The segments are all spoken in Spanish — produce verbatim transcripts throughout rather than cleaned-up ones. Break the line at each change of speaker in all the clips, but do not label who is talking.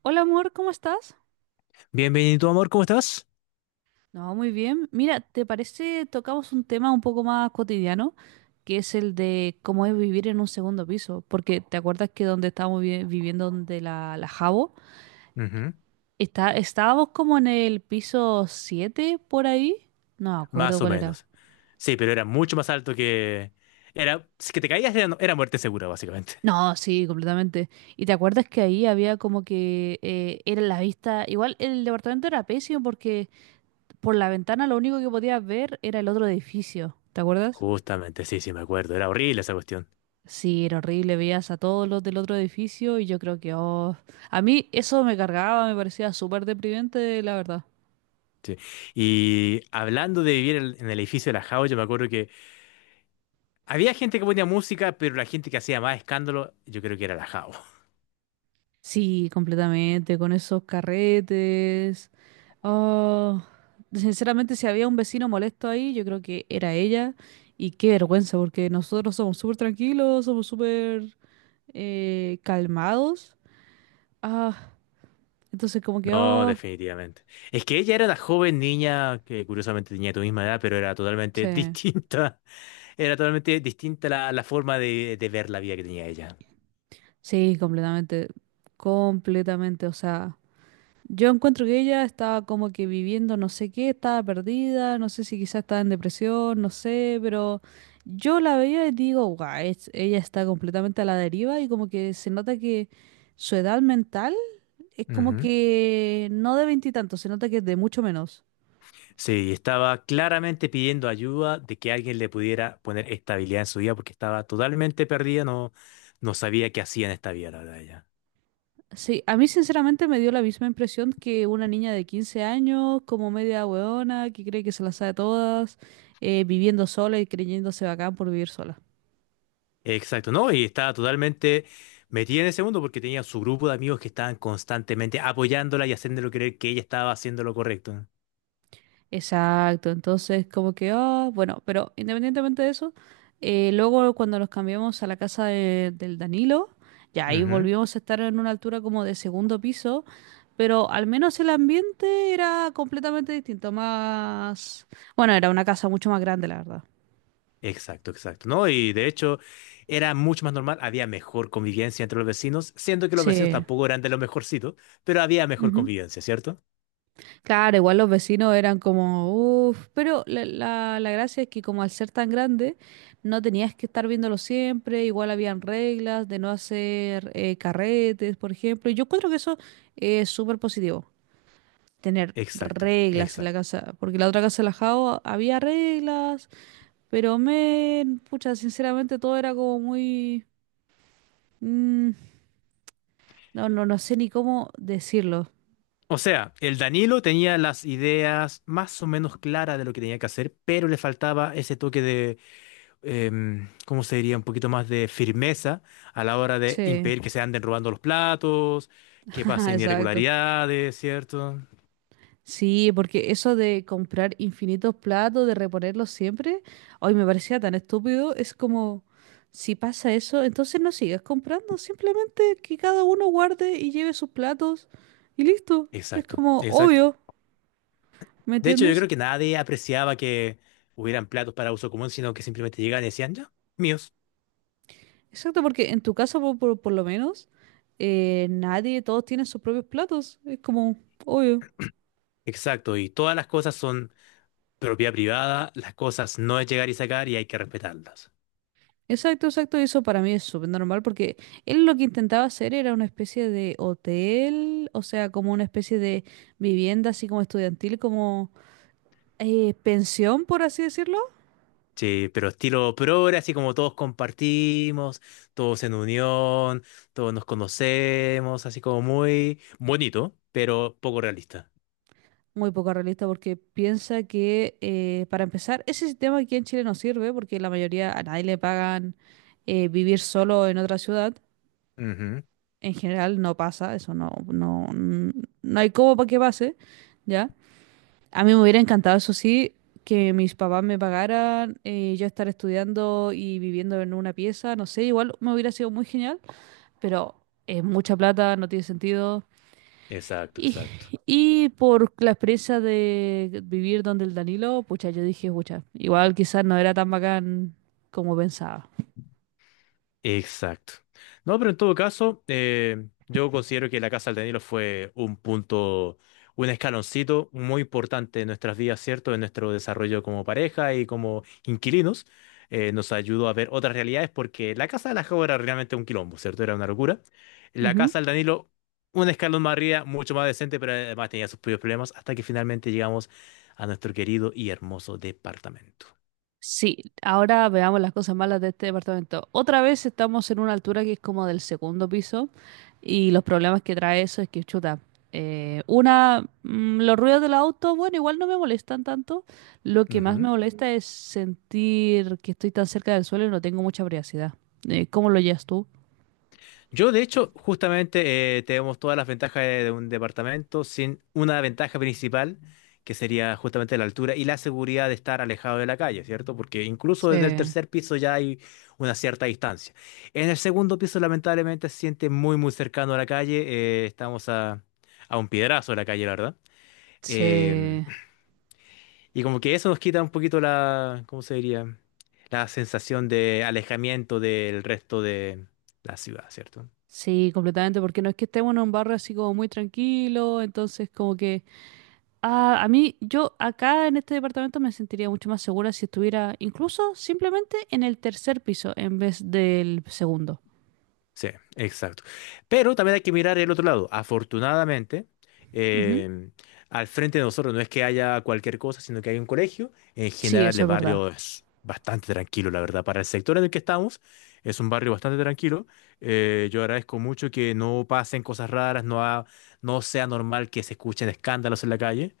Hola amor, ¿cómo estás?
Bienvenido, amor, ¿cómo estás?
No, muy bien. Mira, ¿te parece tocamos un tema un poco más cotidiano, que es el de cómo es vivir en un segundo piso? Porque ¿te acuerdas que donde estábamos vi- viviendo, donde la, la Jabo,
Ujú.
está, estábamos como en el piso siete por ahí? No me acuerdo
Más o
cuál era.
menos. Sí, pero era mucho más alto que... Era... Si que te caías era, era muerte segura, básicamente.
No, sí, completamente. ¿Y te acuerdas que ahí había como que eh, era la vista, igual el departamento era pésimo porque por la ventana lo único que podías ver era el otro edificio? ¿Te acuerdas?
Justamente, sí, sí, me acuerdo. Era horrible esa cuestión.
Sí, era horrible, veías a todos los del otro edificio y yo creo que, oh, a mí eso me cargaba, me parecía súper deprimente, la verdad.
Sí. Y hablando de vivir en en el edificio de la Jao, yo me acuerdo que había gente que ponía música, pero la gente que hacía más escándalo, yo creo que era la Jao.
Sí, completamente, con esos carretes. Oh, sinceramente, si había un vecino molesto ahí, yo creo que era ella. Y qué vergüenza, porque nosotros somos súper tranquilos, somos súper eh, calmados. Ah, entonces como que,
No,
oh,
definitivamente. Es que ella era una joven niña que curiosamente tenía tu misma edad, pero era totalmente
sí,
distinta. Era totalmente distinta la, la forma de, de ver la vida que tenía ella.
sí, completamente, completamente, o sea. Yo encuentro que ella estaba como que viviendo no sé qué, estaba perdida, no sé si quizás estaba en depresión, no sé, pero yo la veía y digo, guau, es- ella está completamente a la deriva y como que se nota que su edad mental es como
Ujú.
que no de veintitantos, se nota que es de mucho menos.
Sí, estaba claramente pidiendo ayuda de que alguien le pudiera poner estabilidad en su vida porque estaba totalmente perdida, no, no sabía qué hacía en esta vida, la verdad, ella.
Sí, a mí sinceramente me dio la misma impresión que una niña de quince años, como media hueona, que cree que se las sabe todas, eh, viviendo sola y creyéndose bacán por vivir sola.
Exacto, ¿no? Y estaba totalmente metida en ese mundo porque tenía su grupo de amigos que estaban constantemente apoyándola y haciéndole creer que ella estaba haciendo lo correcto.
Exacto, entonces como que, ah, bueno, pero independientemente de eso, eh, luego cuando nos cambiamos a la casa de- del Danilo, ya ahí
Ujú.
volvimos a estar en una altura como de segundo piso, pero al menos el ambiente era completamente distinto, más... Bueno, era una casa mucho más grande, la verdad.
Exacto, exacto, ¿no? Y de hecho era mucho más normal, había mejor convivencia entre los vecinos, siendo que los vecinos
Sí.
tampoco eran de los mejorcitos, pero había mejor convivencia, ¿cierto?
Claro, igual los vecinos eran como, uff, pero la, la- la gracia es que como al ser tan grande, no tenías que estar viéndolo siempre, igual habían reglas de no hacer eh, carretes, por ejemplo, y yo encuentro que eso es súper positivo, tener
Exacto,
reglas en la
exacto.
casa, porque la otra casa de la Jao había reglas, pero men, pucha, sinceramente todo era como muy... mm, no, no, no sé ni cómo decirlo.
O sea, el Danilo tenía las ideas más o menos claras de lo que tenía que hacer, pero le faltaba ese toque de, em, ¿cómo se diría? Un poquito más de firmeza a la hora de
Sí,
impedir que se anden robando los platos, que pasen
exacto.
irregularidades, ¿cierto?
Sí, porque eso de comprar infinitos platos, de reponerlos siempre, hoy me parecía tan estúpido. Es como, si pasa eso, entonces no sigas comprando, simplemente que cada uno guarde y lleve sus platos y listo. Es
Exacto,
como
exacto.
obvio, ¿me
De hecho, yo
entiendes?
creo que nadie apreciaba que hubieran platos para uso común, sino que simplemente llegaban y decían, ya, míos.
Exacto, porque en tu casa, por, por- por lo menos, eh, nadie, todos tienen sus propios platos. Es como obvio.
Exacto, y todas las cosas son propiedad privada, las cosas no es llegar y sacar y hay que respetarlas.
Exacto, exacto, eso para mí es súper normal porque él lo que intentaba hacer era una especie de hotel, o sea, como una especie de vivienda así como estudiantil, como eh, pensión, por así decirlo.
Sí, pero estilo progre, así como todos compartimos, todos en unión, todos nos conocemos, así como muy bonito, pero poco realista.
Muy poco realista porque piensa que, eh, para empezar, ese sistema aquí en Chile no sirve porque la mayoría a nadie le pagan eh, vivir solo en otra ciudad.
Ujú.
En general no pasa, eso no, no, mm, no hay cómo para que pase, ¿ya? A mí me hubiera encantado, eso sí, que mis papás me pagaran, eh, yo estar estudiando y viviendo en una pieza, no sé, igual me hubiera sido muy genial, pero es mucha plata, no tiene sentido.
Exacto,
Y,
exacto.
y por la experiencia de vivir donde el Danilo, pucha, yo dije, pucha, igual quizás no era tan bacán como pensaba.
Exacto. No, pero en todo caso, eh, yo considero que la Casa del Danilo fue un punto, un escaloncito muy importante en nuestras vidas, ¿cierto? En nuestro desarrollo como pareja y como inquilinos. Eh, nos ayudó a ver otras realidades porque la Casa de la Jau era realmente un quilombo, ¿cierto? Era una locura. La
Ujú.
Casa del Danilo, un escalón más arriba, mucho más decente, pero además tenía sus propios problemas hasta que finalmente llegamos a nuestro querido y hermoso departamento.
Sí, ahora veamos las cosas malas de este departamento. Otra vez estamos en una altura que es como del segundo piso y los problemas que trae eso es que, chuta, eh, una, mm, los ruidos del auto, bueno, igual no me molestan tanto. Lo que más me molesta es sentir que estoy tan cerca del suelo y no tengo mucha privacidad. Eh, ¿cómo lo llevas tú?
Yo, de hecho, justamente eh, tenemos todas las ventajas de, de un departamento sin una ventaja principal, que sería justamente la altura y la seguridad de estar alejado de la calle, ¿cierto? Porque incluso
Sí,
desde el tercer piso ya hay una cierta distancia. En el segundo piso, lamentablemente, se siente muy, muy cercano a la calle. eh, estamos a, a un piedrazo de la calle, la verdad. Em,
sí.
y como que eso nos quita un poquito la, ¿cómo se diría? La sensación de alejamiento del resto de la ciudad, ¿cierto?
Sí, completamente, porque no es que estemos en un barrio así como muy tranquilo, entonces como que... Ah, a mí, yo acá en este departamento me sentiría mucho más segura si estuviera incluso simplemente en el tercer piso en vez del segundo.
Sí, exacto. Pero también hay que mirar el otro lado. Afortunadamente,
Ujú.
em, al frente de nosotros no es que haya cualquier cosa, sino que hay un colegio. En
Sí,
general,
eso
el
es verdad.
barrio es bastante tranquilo, la verdad. Para el sector en el que estamos, es un barrio bastante tranquilo. Eh, yo agradezco mucho que no pasen cosas raras, no, ha- no sea normal que se escuchen escándalos en la calle.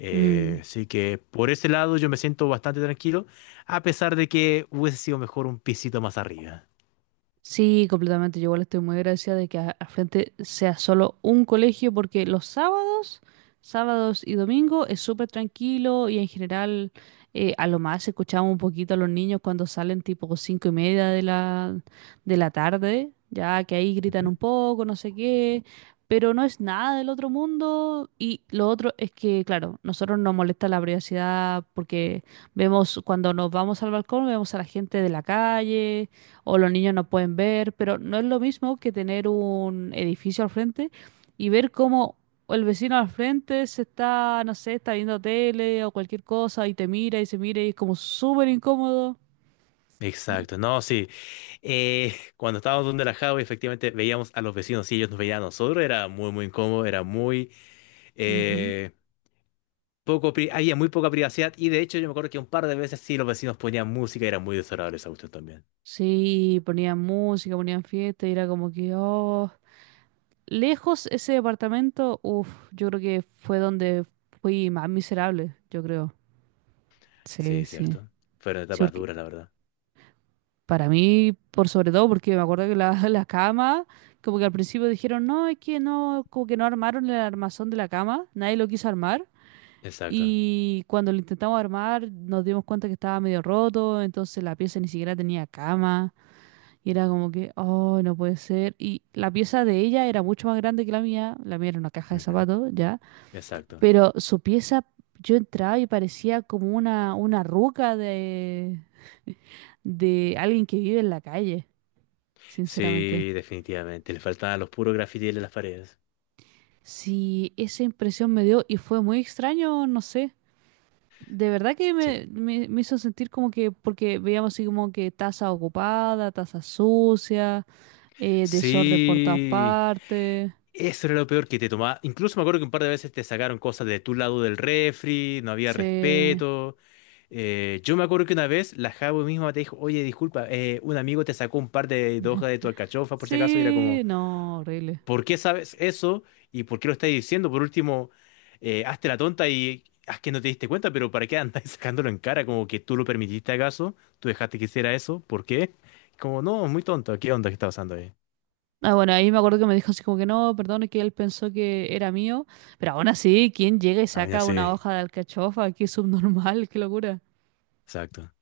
Eh,
Mm.
así que por ese lado yo me siento bastante tranquilo, a pesar de que hubiese sido mejor un pisito más arriba.
Sí, completamente. Yo igual estoy muy agradecida de que a- al frente sea solo un colegio, porque los sábados, sábados y domingo es súper tranquilo y en general eh, a lo más escuchamos un poquito a los niños cuando salen tipo cinco y media de la, de la tarde, ya que ahí gritan
Ujú.
un poco, no sé qué, pero no es nada del otro mundo. Y lo otro es que, claro, nosotros nos molesta la privacidad porque vemos cuando nos vamos al balcón, vemos a la gente de la calle o los niños no pueden ver, pero no es lo mismo que tener un edificio al frente y ver cómo el vecino al frente se está, no sé, está viendo tele o cualquier cosa y te mira y se mira y es como súper incómodo.
Exacto, no, sí. Eh, cuando estábamos donde la Java, efectivamente veíamos a los vecinos y ellos nos veían a nosotros. Era muy, muy incómodo, era muy
Ujú.
eh, poco, pri- había muy poca privacidad. Y de hecho, yo me acuerdo que un par de veces sí los vecinos ponían música y era muy desagradable esa cuestión también.
Sí, ponían música, ponían fiesta y era como que, oh, lejos ese departamento, uff, yo creo que fue donde fui más miserable, yo creo. Sí,
Sí,
sí.
cierto. Fueron
Sí,
etapas duras, la verdad.
para mí, por sobre todo, porque me acuerdo que la, la cama, como que al principio dijeron, no, es que no, como que no armaron el armazón de la cama, nadie lo quiso armar.
Exacto.
Y cuando lo intentamos armar, nos dimos cuenta que estaba medio roto, entonces la pieza ni siquiera tenía cama. Y era como que, oh, no puede ser. Y la pieza de ella era mucho más grande que la mía, la mía era una caja de
Ujú.
zapatos, ya.
Exacto.
Pero su pieza, yo entraba y parecía como una, una ruca de, de alguien que vive en la calle sinceramente.
Sí, definitivamente. Le faltaban los puros grafitis en las paredes.
Sí, esa impresión me dio y fue muy extraño, no sé. De verdad que
Sí.
me, me- me hizo sentir como que, porque veíamos así como que taza ocupada, taza sucia, eh, desorden por todas
Sí.
partes.
Eso era lo peor que te tomaba. Incluso me acuerdo que un par de veces te sacaron cosas de tu lado del refri, no había
Sí,
respeto. Eh, yo me acuerdo que una vez la Jabo misma te dijo, oye, disculpa, eh, un amigo te sacó un par de, de hojas de tu alcachofa por si acaso, y era como,
sí, no, horrible.
¿por qué sabes eso? ¿Y por qué lo estás diciendo? Por último, eh, hazte la tonta y haz que no te diste cuenta, pero ¿para qué andas sacándolo en cara? Como que tú lo permitiste acaso, tú dejaste que hiciera eso, ¿por qué? Como, no, muy tonto, ¿qué onda que está pasando ahí?
Ah, bueno, ahí me acuerdo que me dijo así como que no, perdón, es que él pensó que era mío, pero aún así, ¿quién llega y
Ah, ya
saca una
sé,
hoja de alcachofa? Qué subnormal, qué locura.
exacto.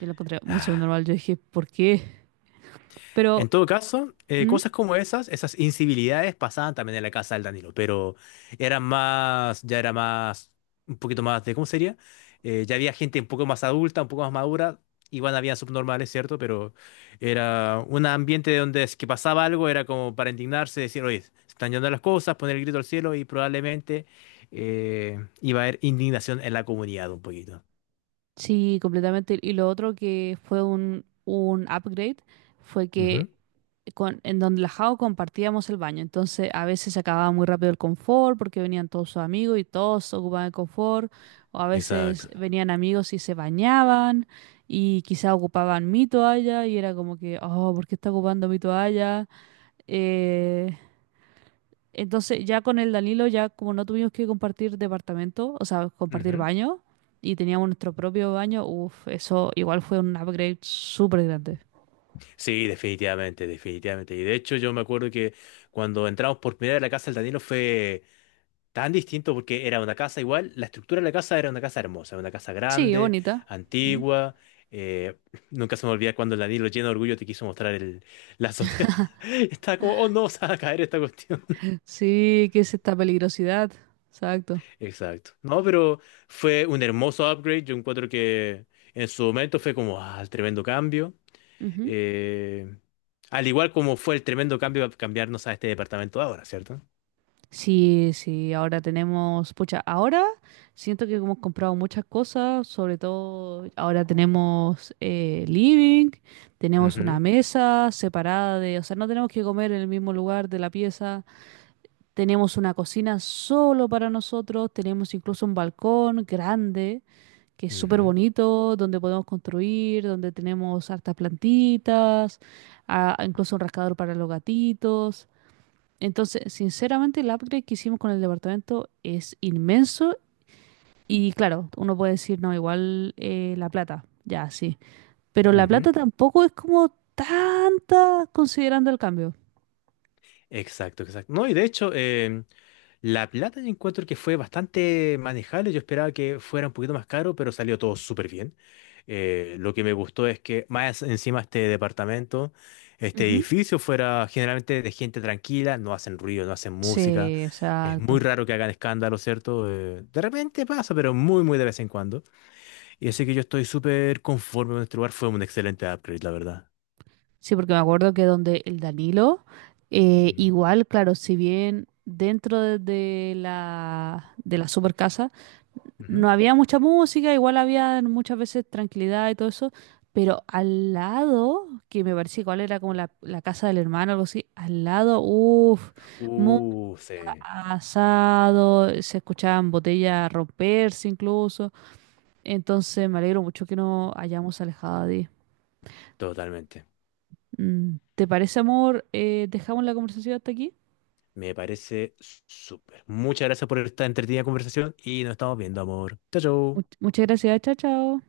Yo lo encontré muy
Ah.
subnormal, yo dije, ¿por qué? Pero...
En todo caso, eh,
¿Mm?
cosas como esas, esas incivilidades pasaban también en la casa del Danilo, pero eran más, ya era más, un poquito más de, ¿cómo sería? Eh, ya había gente un poco más adulta, un poco más madura, igual había subnormales, ¿cierto? Pero era un ambiente donde es que pasaba algo, era como para indignarse, decir, oye, se están yendo las cosas, poner el grito al cielo y probablemente eh, iba a haber indignación en la comunidad un poquito.
Sí, completamente. Y lo otro que fue un, un upgrade fue que
Ujú.
con, en donde la Jao compartíamos el baño. Entonces a veces se acababa muy rápido el confort porque venían todos sus amigos y todos ocupaban el confort. O a veces
Exacto.
venían amigos y se bañaban y quizá ocupaban mi toalla y era como que, oh, ¿por qué está ocupando mi toalla? Eh, entonces, ya con el Danilo, ya como no tuvimos que compartir departamento, o sea, compartir
Ujú.
baño, y teníamos nuestro propio baño, uff, eso igual fue un upgrade súper grande.
Sí, definitivamente, definitivamente. Y de hecho yo me acuerdo que cuando entramos por primera vez a la casa del Danilo fue tan distinto porque era una casa igual, la estructura de la casa era una casa hermosa, una casa
Sí,
grande,
bonita. Mm.
antigua. eh, Nunca se me olvida cuando el Danilo lleno de orgullo te quiso mostrar el, la azotea. Estaba como, oh no, se va a caer esta cuestión.
Sí, que es esta peligrosidad. Exacto.
Exacto. No, pero fue un hermoso upgrade. Yo encuentro que en su momento fue como, ah, tremendo cambio.
Ujú.
Eh, Al igual como fue el tremendo cambio a cambiarnos a este departamento ahora, ¿cierto?
Sí, sí, ahora tenemos, pucha, ahora siento que hemos comprado muchas cosas, sobre todo ahora tenemos eh, living, tenemos una
Ujú,
mesa separada de, o sea, no tenemos que comer en el mismo lugar de la pieza. Tenemos una cocina solo para nosotros, tenemos incluso un balcón grande, que es súper
ujú,
bonito, donde podemos construir, donde tenemos hartas plantitas, ah, incluso un rascador para los gatitos. Entonces, sinceramente, el upgrade que hicimos con el departamento es inmenso y claro, uno puede decir, no, igual eh, la plata, ya, sí. Pero la
ujú.
plata tampoco es como tanta considerando el cambio.
Exacto, exacto. No, y de hecho, em, la plata yo encuentro que fue bastante manejable. Yo esperaba que fuera un poquito más caro, pero salió todo súper bien. Eh, lo que me gustó es que más encima este departamento, este
Ujú.
edificio fuera generalmente de gente tranquila, no hacen ruido, no hacen música.
Sí,
Es muy
exacto.
raro que hagan escándalo, ¿cierto? Eh, de repente pasa, pero muy, muy de vez en cuando. Y así que yo estoy súper conforme con este lugar. Fue un excelente upgrade, la verdad.
Sí, porque me acuerdo que donde el Danilo, eh,
Ujú,
igual, claro, si bien dentro de, de la, de la super casa
ujú.
no había mucha música, igual había muchas veces tranquilidad y todo eso, pero al lado, que me parecía igual era como la, la casa del hermano, algo así, al lado, uff, muy
Uh, sí,
asado, se escuchaban botellas romperse incluso, entonces me alegro mucho que nos hayamos alejado.
totalmente.
Mm, ¿Te parece, amor? Eh, dejamos la conversación hasta aquí.
Me parece súper. Muchas gracias por esta entretenida conversación y nos estamos viendo, amor. Chao, chao.
Much- muchas gracias, chao, chao.